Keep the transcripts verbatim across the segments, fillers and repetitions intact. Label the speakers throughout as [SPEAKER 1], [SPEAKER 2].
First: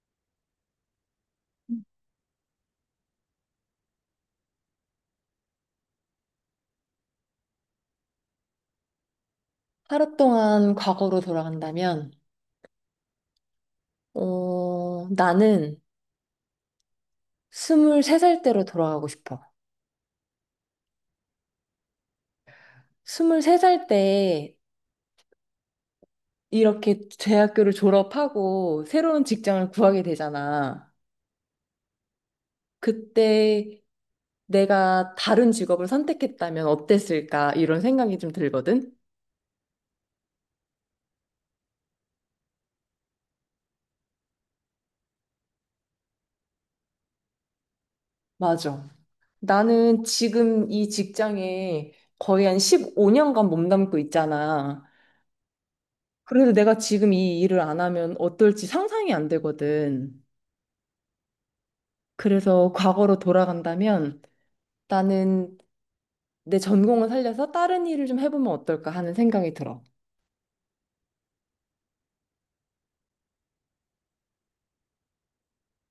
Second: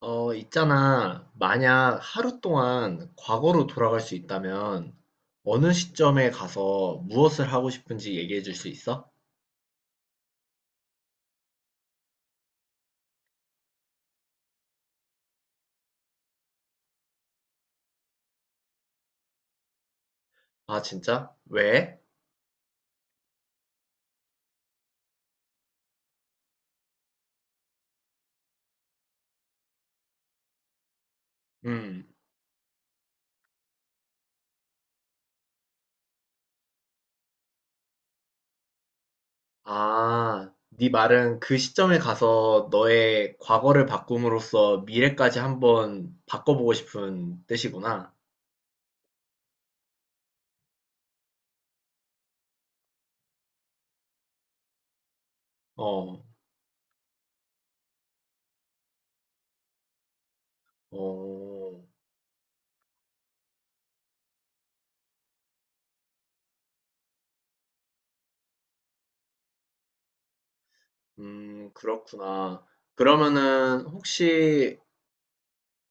[SPEAKER 1] 어, 있잖아. 만약 하루 동안 과거로 돌아갈 수 있다면 어느 시점에 가서 무엇을 하고 싶은지 얘기해 줄 수 있어?
[SPEAKER 2] 하루 동안 과거로 돌아간다면, 어, 나는 스물세 살 때로 돌아가고 싶어.
[SPEAKER 1] 아, 진짜? 왜?
[SPEAKER 2] 스물세 살 때 이렇게 대학교를 졸업하고 새로운 직장을 구하게 되잖아.
[SPEAKER 1] 음.
[SPEAKER 2] 그때 내가 다른 직업을 선택했다면 어땠을까? 이런 생각이 좀 들거든?
[SPEAKER 1] 아, 네 말은 그 시점에 가서 너의 과거를 바꿈으로써 미래까지 한번 바꿔보고 싶은 뜻이구나.
[SPEAKER 2] 맞아. 나는 지금 이 직장에 거의 한 십오 년간 몸담고 있잖아.
[SPEAKER 1] 어,
[SPEAKER 2] 그래서 내가 지금 이 일을 안 하면 어떨지 상상이 안 되거든.
[SPEAKER 1] 어,
[SPEAKER 2] 그래서 과거로 돌아간다면 나는 내 전공을 살려서 다른 일을 좀 해보면 어떨까 하는 생각이 들어.
[SPEAKER 1] 음, 그렇구나. 그러면은 혹시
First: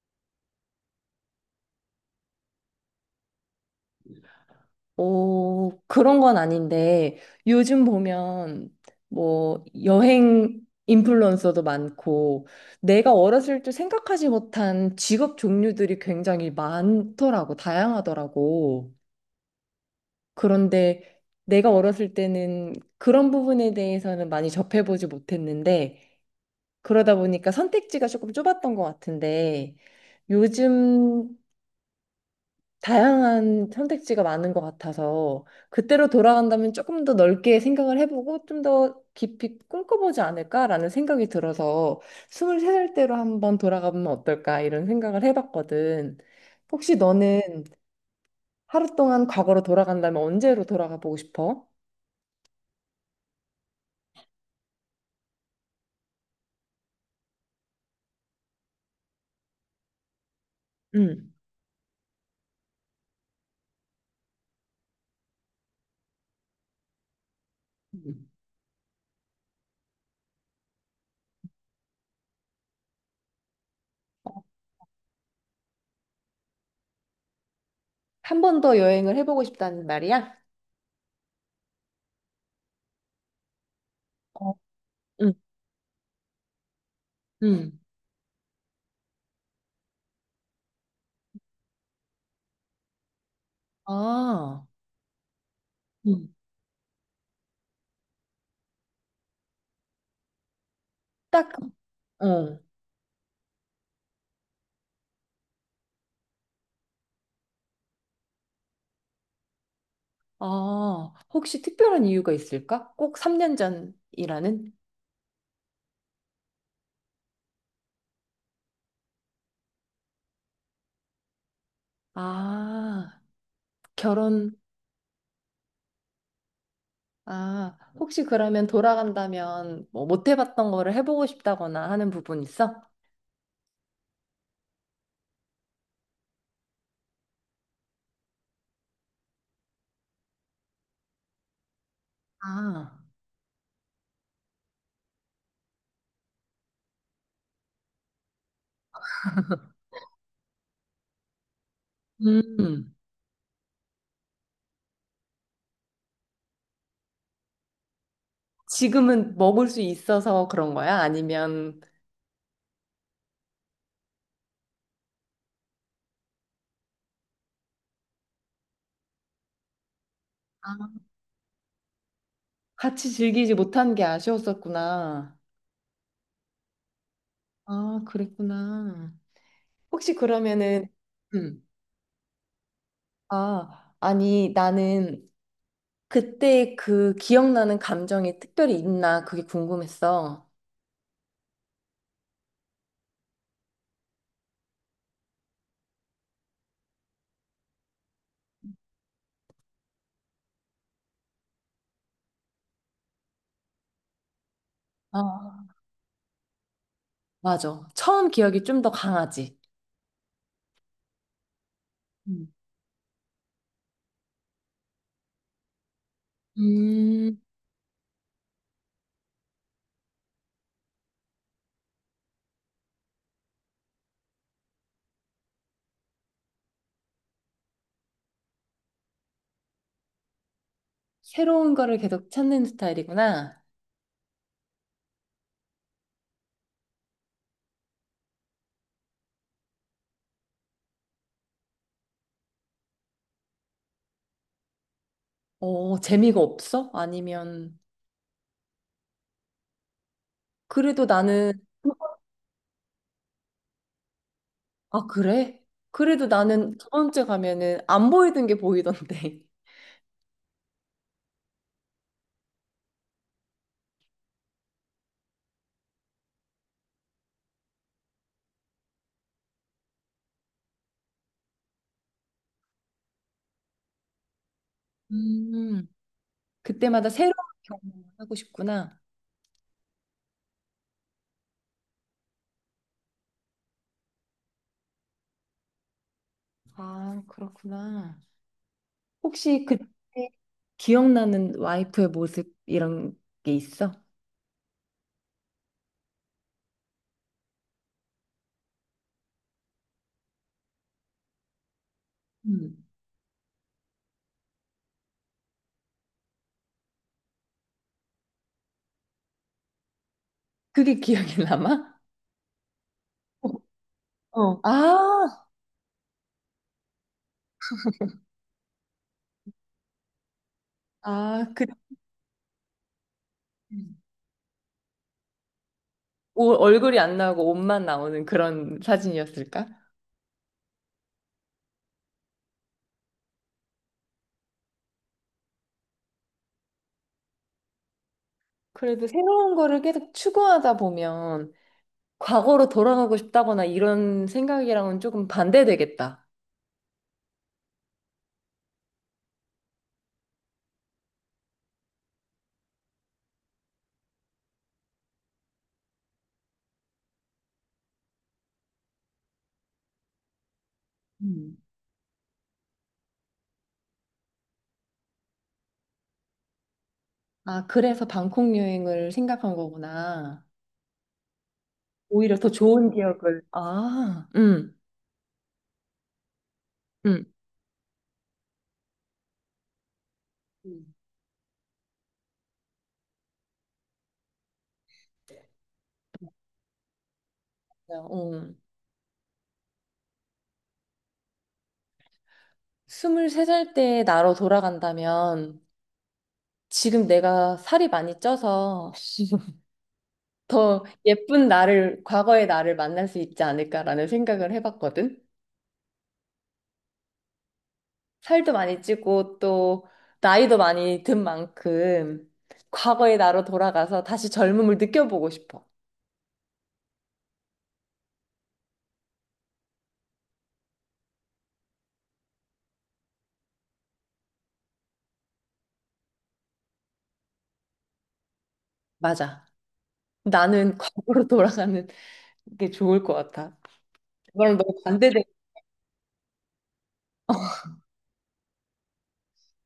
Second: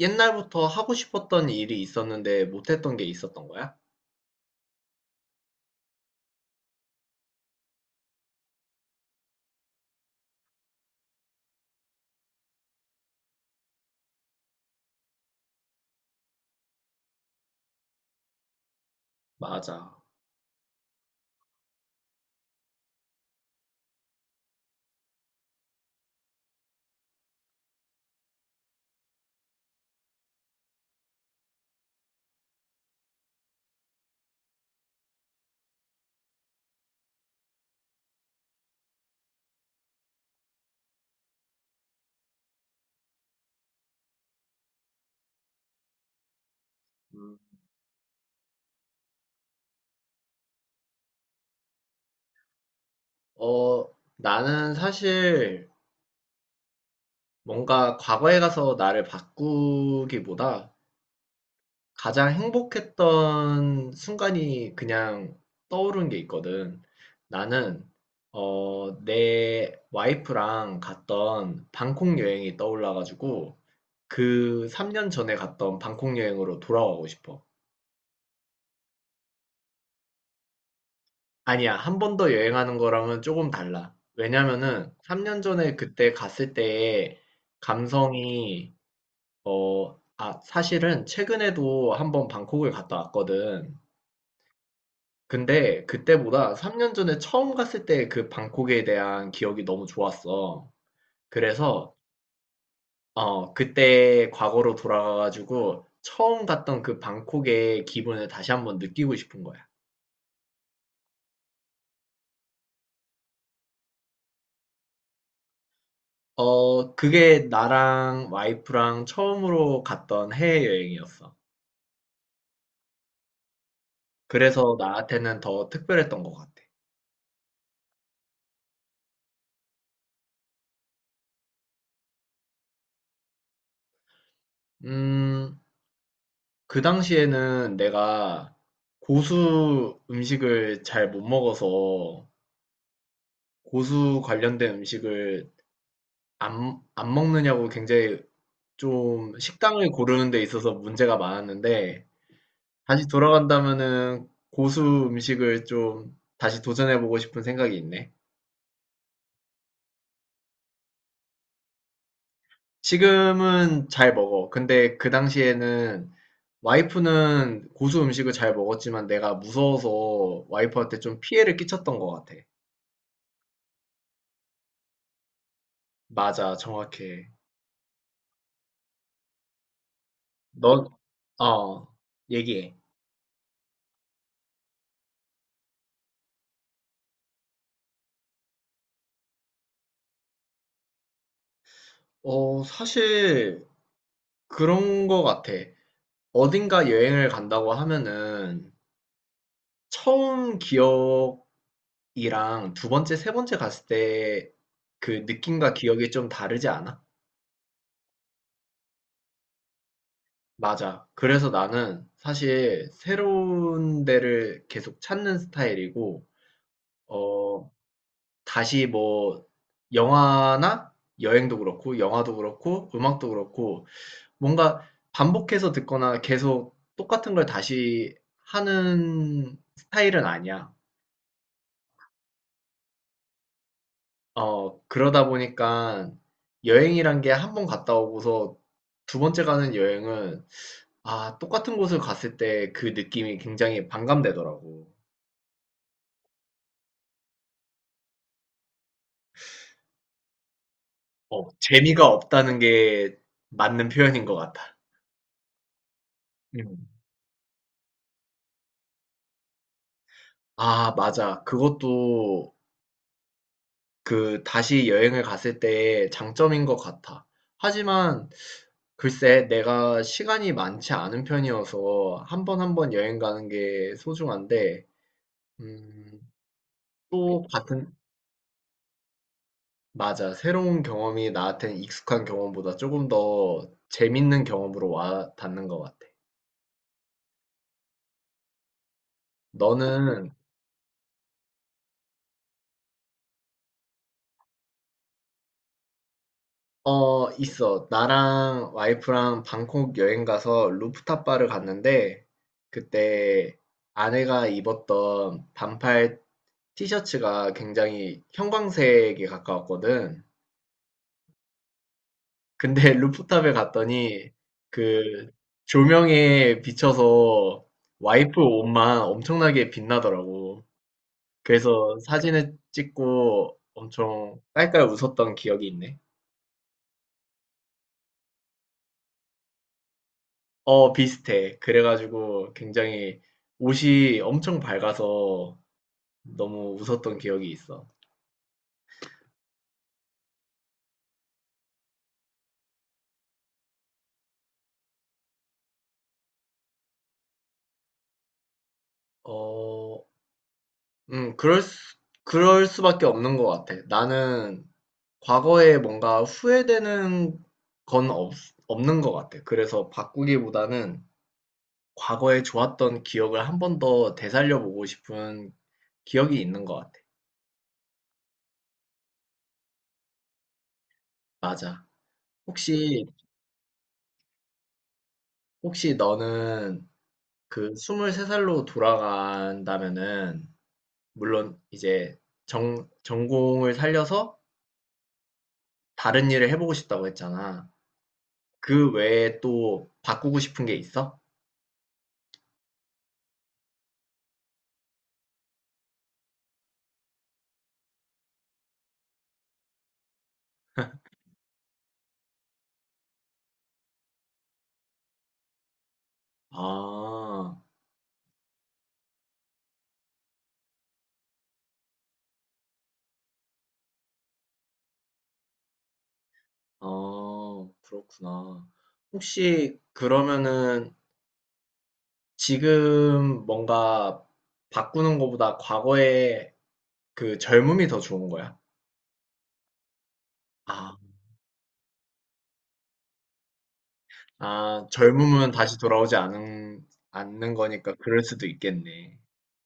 [SPEAKER 1] 옛날부터 하고 싶었던 일이 있었는데 못했던 게 있었던 거야?
[SPEAKER 2] 오, 그런 건 아닌데 요즘 보면 뭐 여행 인플루언서도 많고 내가 어렸을 때 생각하지 못한 직업 종류들이 굉장히 많더라고, 다양하더라고.
[SPEAKER 1] 맞아.
[SPEAKER 2] 그런데 내가 어렸을 때는 그런 부분에 대해서는 많이 접해보지 못했는데 그러다 보니까 선택지가 조금 좁았던 것 같은데 요즘 다양한 선택지가 많은 것 같아서 그때로 돌아간다면 조금 더 넓게 생각을 해보고 좀 더 깊이 꿈꿔보지 않을까라는 생각이 들어서 스물세 살 때로 한번 돌아가면 어떨까 이런 생각을 해봤거든. 혹시
[SPEAKER 1] 음.
[SPEAKER 2] 너는 하루 동안 과거로 돌아간다면 언제로 돌아가 보고 싶어?
[SPEAKER 1] 어, 나는 사실 뭔가 과거에 가서 나를 바꾸기보다
[SPEAKER 2] 응.
[SPEAKER 1] 가장 행복했던 순간이 그냥 떠오른 게 있거든. 나는,
[SPEAKER 2] 음.
[SPEAKER 1] 어, 내 와이프랑 갔던 방콕 여행이 떠올라가지고 그 삼 년 전에 갔던 방콕 여행으로 돌아가고 싶어.
[SPEAKER 2] 한 번 더 여행을 해보고 싶다는 말이야?
[SPEAKER 1] 아니야. 한 번 더 여행하는 거랑은 조금 달라.
[SPEAKER 2] 어,
[SPEAKER 1] 왜냐면은
[SPEAKER 2] 응,
[SPEAKER 1] 삼 년 전에 그때 갔을 때의
[SPEAKER 2] 응,
[SPEAKER 1] 감성이 어, 아, 사실은 최근에도 한번 방콕을 갔다 왔거든.
[SPEAKER 2] 아.
[SPEAKER 1] 근데 그때보다 삼 년 전에 처음 갔을 때 그 방콕에 대한 기억이 너무 좋았어.
[SPEAKER 2] 딱,
[SPEAKER 1] 그래서
[SPEAKER 2] 어.
[SPEAKER 1] 어, 그때 과거로 돌아가가지고 처음 갔던 그 방콕의 기분을 다시 한번 느끼고 싶은 거야.
[SPEAKER 2] 아, 혹시 특별한 이유가 있을까? 꼭 삼 년 전이라는?
[SPEAKER 1] 어, 그게 나랑 와이프랑 처음으로 갔던 해외여행이었어.
[SPEAKER 2] 아, 결혼,
[SPEAKER 1] 그래서 나한테는 더 특별했던 것 같아.
[SPEAKER 2] 아, 혹시 그러면 돌아간다면 뭐 못 해봤던 거를 해보고 싶다거나 하는 부분 있어?
[SPEAKER 1] 음, 그 당시에는 내가 고수 음식을 잘 못 먹어서
[SPEAKER 2] 아,
[SPEAKER 1] 고수 관련된 음식을 안, 안 먹느냐고 굉장히 좀 식당을 고르는 데 있어서 문제가 많았는데
[SPEAKER 2] 음,
[SPEAKER 1] 다시 돌아간다면은 고수 음식을 좀 다시 도전해보고 싶은 생각이 있네.
[SPEAKER 2] 지금은 먹을 수 있어서 그런 거야? 아니면
[SPEAKER 1] 지금은 잘 먹어. 근데 그 당시에는 와이프는 고수 음식을 잘 먹었지만 내가 무서워서
[SPEAKER 2] 아,
[SPEAKER 1] 와이프한테 좀 피해를 끼쳤던 것 같아.
[SPEAKER 2] 같이 즐기지 못한 게 아쉬웠었구나.
[SPEAKER 1] 맞아, 정확해.
[SPEAKER 2] 아, 그랬구나. 혹시
[SPEAKER 1] 넌,
[SPEAKER 2] 그러면은, 음,
[SPEAKER 1] 어, 얘기해.
[SPEAKER 2] 아, 아니, 나는 그때 그 기억나는 감정이 특별히 있나 그게 궁금했어.
[SPEAKER 1] 어, 사실 그런 것 같아. 어딘가 여행을 간다고 하면은 처음 기억이랑 두 번째, 세 번째 갔을 때 그
[SPEAKER 2] 아,
[SPEAKER 1] 느낌과 기억이 좀 다르지 않아?
[SPEAKER 2] 맞아. 처음 기억이 좀 더 강하지.
[SPEAKER 1] 맞아. 그래서 나는
[SPEAKER 2] 음.
[SPEAKER 1] 사실 새로운 데를 계속 찾는 스타일이고,
[SPEAKER 2] 음,
[SPEAKER 1] 어, 다시 뭐, 영화나 여행도 그렇고, 영화도 그렇고, 음악도 그렇고, 뭔가 반복해서 듣거나 계속 똑같은 걸 다시 하는 스타일은 아니야.
[SPEAKER 2] 새로운 거를 계속 찾는 스타일이구나.
[SPEAKER 1] 어, 그러다 보니까 여행이란 게 한 번 갔다 오고서 두 번째 가는 여행은, 아, 똑같은 곳을 갔을 때 그 느낌이 굉장히 반감되더라고.
[SPEAKER 2] 어, 재미가 없어? 아니면, 그래도
[SPEAKER 1] 어,
[SPEAKER 2] 나는,
[SPEAKER 1] 재미가 없다는 게 맞는 표현인 것 같아.
[SPEAKER 2] 아, 그래? 그래도 나는
[SPEAKER 1] 음.
[SPEAKER 2] 저번 주에 가면은 안 보이던 게 보이던데.
[SPEAKER 1] 아, 맞아. 그것도 그 다시 여행을 갔을 때의 장점인 것 같아. 하지만 글쎄, 내가 시간이 많지 않은 편이어서 한번 한번 여행 가는 게 소중한데,
[SPEAKER 2] 음,
[SPEAKER 1] 음,
[SPEAKER 2] 그때마다 새로운
[SPEAKER 1] 또 같은,
[SPEAKER 2] 경험을 하고 싶구나.
[SPEAKER 1] 맞아. 새로운 경험이 나한테는 익숙한 경험보다 조금 더 재밌는 경험으로 와 닿는 것 같아.
[SPEAKER 2] 아, 그렇구나. 혹시 그때
[SPEAKER 1] 너는
[SPEAKER 2] 기억나는 와이프의 모습 이런 게 있어?
[SPEAKER 1] 어, 있어. 나랑 와이프랑 방콕 여행 가서 루프탑 바를 갔는데,
[SPEAKER 2] 음.
[SPEAKER 1] 그때 아내가 입었던 반팔 티셔츠가 굉장히 형광색에 가까웠거든.
[SPEAKER 2] 그게 기억이 남아?
[SPEAKER 1] 근데
[SPEAKER 2] 어.
[SPEAKER 1] 루프탑에 갔더니
[SPEAKER 2] 어.
[SPEAKER 1] 그
[SPEAKER 2] 아,
[SPEAKER 1] 조명에 비춰서 와이프 옷만 엄청나게 빛나더라고.
[SPEAKER 2] 아, 그
[SPEAKER 1] 그래서 사진을 찍고
[SPEAKER 2] 음.
[SPEAKER 1] 엄청 깔깔 웃었던 기억이 있네.
[SPEAKER 2] 오- 얼굴이 안 나오고 옷만 나오는 그런 사진이었을까?
[SPEAKER 1] 어, 비슷해. 그래가지고 굉장히 옷이 엄청 밝아서 너무 웃었던 기억이 있어.
[SPEAKER 2] 그래도 새로운 거를 계속 추구하다 보면 과거로 돌아가고 싶다거나 이런 생각이랑은 조금 반대되겠다.
[SPEAKER 1] 어, 음, 그럴 수, 그럴 수밖에 없는 것 같아. 나는 과거에 뭔가 후회되는 건 없, 없는 것 같아. 그래서 바꾸기보다는
[SPEAKER 2] 음.
[SPEAKER 1] 과거에 좋았던 기억을 한 번 더 되살려보고 싶은 기억이 있는 것 같아.
[SPEAKER 2] 아, 그래서 방콕 여행을 생각한 거구나.
[SPEAKER 1] 맞아.
[SPEAKER 2] 오히려 더 좋은
[SPEAKER 1] 혹시,
[SPEAKER 2] 기억을. 아, 응,
[SPEAKER 1] 혹시 너는
[SPEAKER 2] 응.
[SPEAKER 1] 그 스물세 살로 돌아간다면은
[SPEAKER 2] 음. 음.
[SPEAKER 1] 물론 이제 정, 전공을 살려서 다른 일을 해보고 싶다고 했잖아.
[SPEAKER 2] 음. 어.
[SPEAKER 1] 그 외에 또 바꾸고 싶은 게 있어?
[SPEAKER 2] 스물세 살 때 나로 돌아간다면 지금 내가 살이 많이 쪄서 더 예쁜 나를, 과거의 나를 만날 수 있지 않을까라는 생각을 해봤거든.
[SPEAKER 1] 아,
[SPEAKER 2] 살도 많이 찌고 또 나이도 많이 든 만큼 과거의 나로 돌아가서 다시 젊음을 느껴보고 싶어.
[SPEAKER 1] 아, 그렇구나. 혹시 그러면은 지금 뭔가 바꾸는 것보다 과거에 그 젊음이 더 좋은 거야?
[SPEAKER 2] 맞아. 나는
[SPEAKER 1] 아,
[SPEAKER 2] 과거로 돌아가는 게 좋을 것 같아. 그거랑 너무
[SPEAKER 1] 아,
[SPEAKER 2] 반대되는
[SPEAKER 1] 젊음은 다시 돌아오지 않은, 않는 거니까 그럴 수도 있겠네.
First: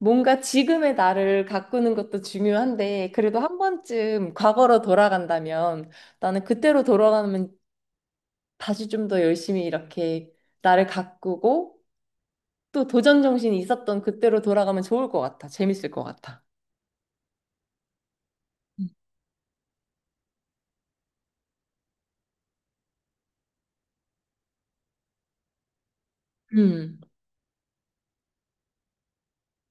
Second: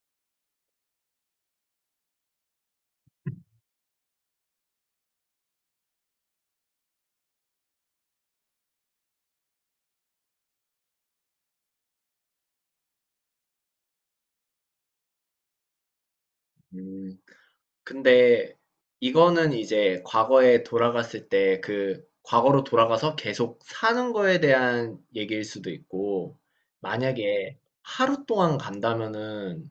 [SPEAKER 2] 뭔가 지금의 나를 가꾸는 것도 중요한데, 그래도 한 번쯤 과거로 돌아간다면, 나는 그때로 돌아가면 다시 좀 더 열심히 이렇게 나를 가꾸고, 또 도전 정신이 있었던 그때로 돌아가면 좋을 것 같아. 재밌을 것 같아.
[SPEAKER 1] 음. 근데 이거는 이제 과거에 돌아갔을 때 그 과거로 돌아가서 계속 사는 거에 대한 얘기일 수도 있고,
[SPEAKER 2] 음.
[SPEAKER 1] 만약에 하루 동안 간다면은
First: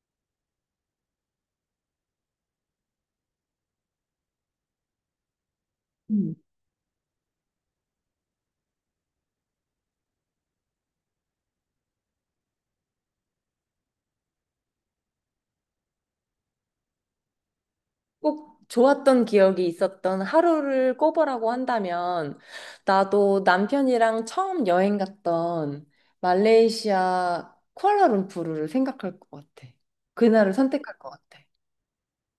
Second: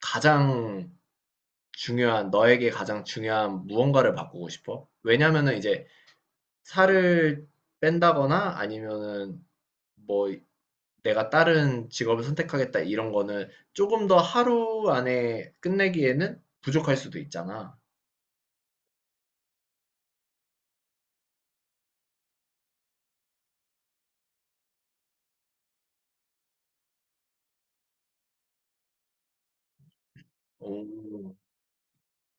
[SPEAKER 1] 가장 중요한, 너에게 가장 중요한 무언가를 바꾸고 싶어? 왜냐면은 이제
[SPEAKER 2] 음.
[SPEAKER 1] 살을 뺀다거나 아니면은 뭐 내가 다른 직업을 선택하겠다 이런 거는 조금 더 하루 안에 끝내기에는 부족할 수도 있잖아.
[SPEAKER 2] 꼭 좋았던 기억이 있었던 하루를 꼽으라고 한다면, 나도 남편이랑 처음 여행 갔던 말레이시아 쿠알라룸푸르를 생각할 것 같아. 그날을 선택할 것
[SPEAKER 1] 오.
[SPEAKER 2] 같아.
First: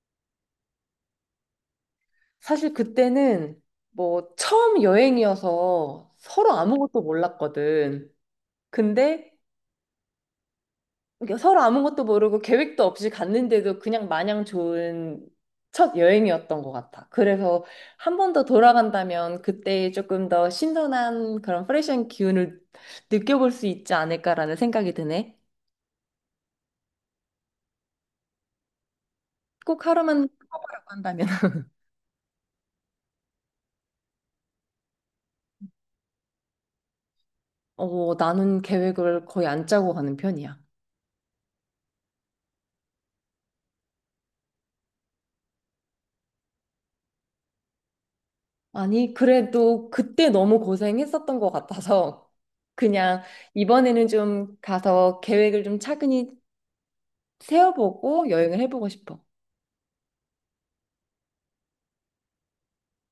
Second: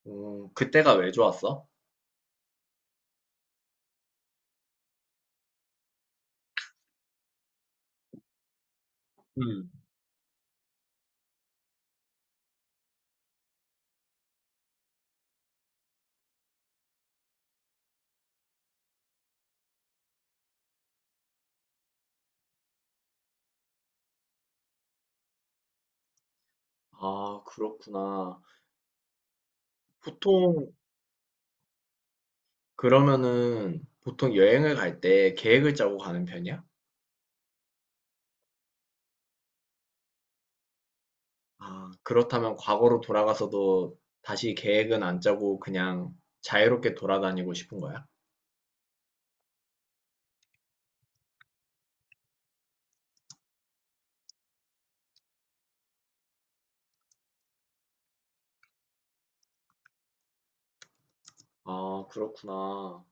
[SPEAKER 1] 어, 그때가 왜 좋았어?
[SPEAKER 2] 사실 그때는 뭐 처음 여행이어서 서로 아무것도 몰랐거든. 근데
[SPEAKER 1] 음.
[SPEAKER 2] 그러니까 서로 아무것도 모르고 계획도 없이 갔는데도 그냥 마냥 좋은 첫 여행이었던 것 같아. 그래서 한 번 더 돌아간다면 그때 조금 더 신선한 그런 프레시한 기운을 느껴볼 수 있지 않을까라는 생각이 드네.
[SPEAKER 1] 아, 그렇구나.
[SPEAKER 2] 꼭 하루만
[SPEAKER 1] 보통,
[SPEAKER 2] 뽑으라고 한다면.
[SPEAKER 1] 그러면은, 보통 여행을 갈 때 계획을 짜고 가는 편이야?
[SPEAKER 2] 어, 나는 계획을 거의 안 짜고 가는 편이야.
[SPEAKER 1] 아, 그렇다면 과거로 돌아가서도 다시 계획은 안 짜고 그냥 자유롭게 돌아다니고 싶은 거야?
[SPEAKER 2] 아니, 그래도 그때 너무 고생했었던 것 같아서 그냥 이번에는 좀 가서 계획을 좀 차근히 세워보고 여행을 해보고 싶어.
[SPEAKER 1] 아, 그렇구나.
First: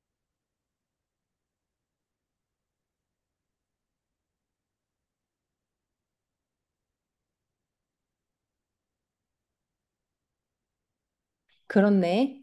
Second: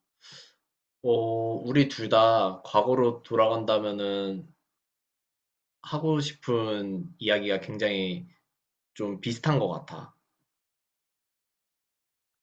[SPEAKER 1] 어, 우리 둘 다 과거로 돌아간다면은 하고 싶은 이야기가 굉장히 좀 비슷한 것 같아.
[SPEAKER 2] 그렇네.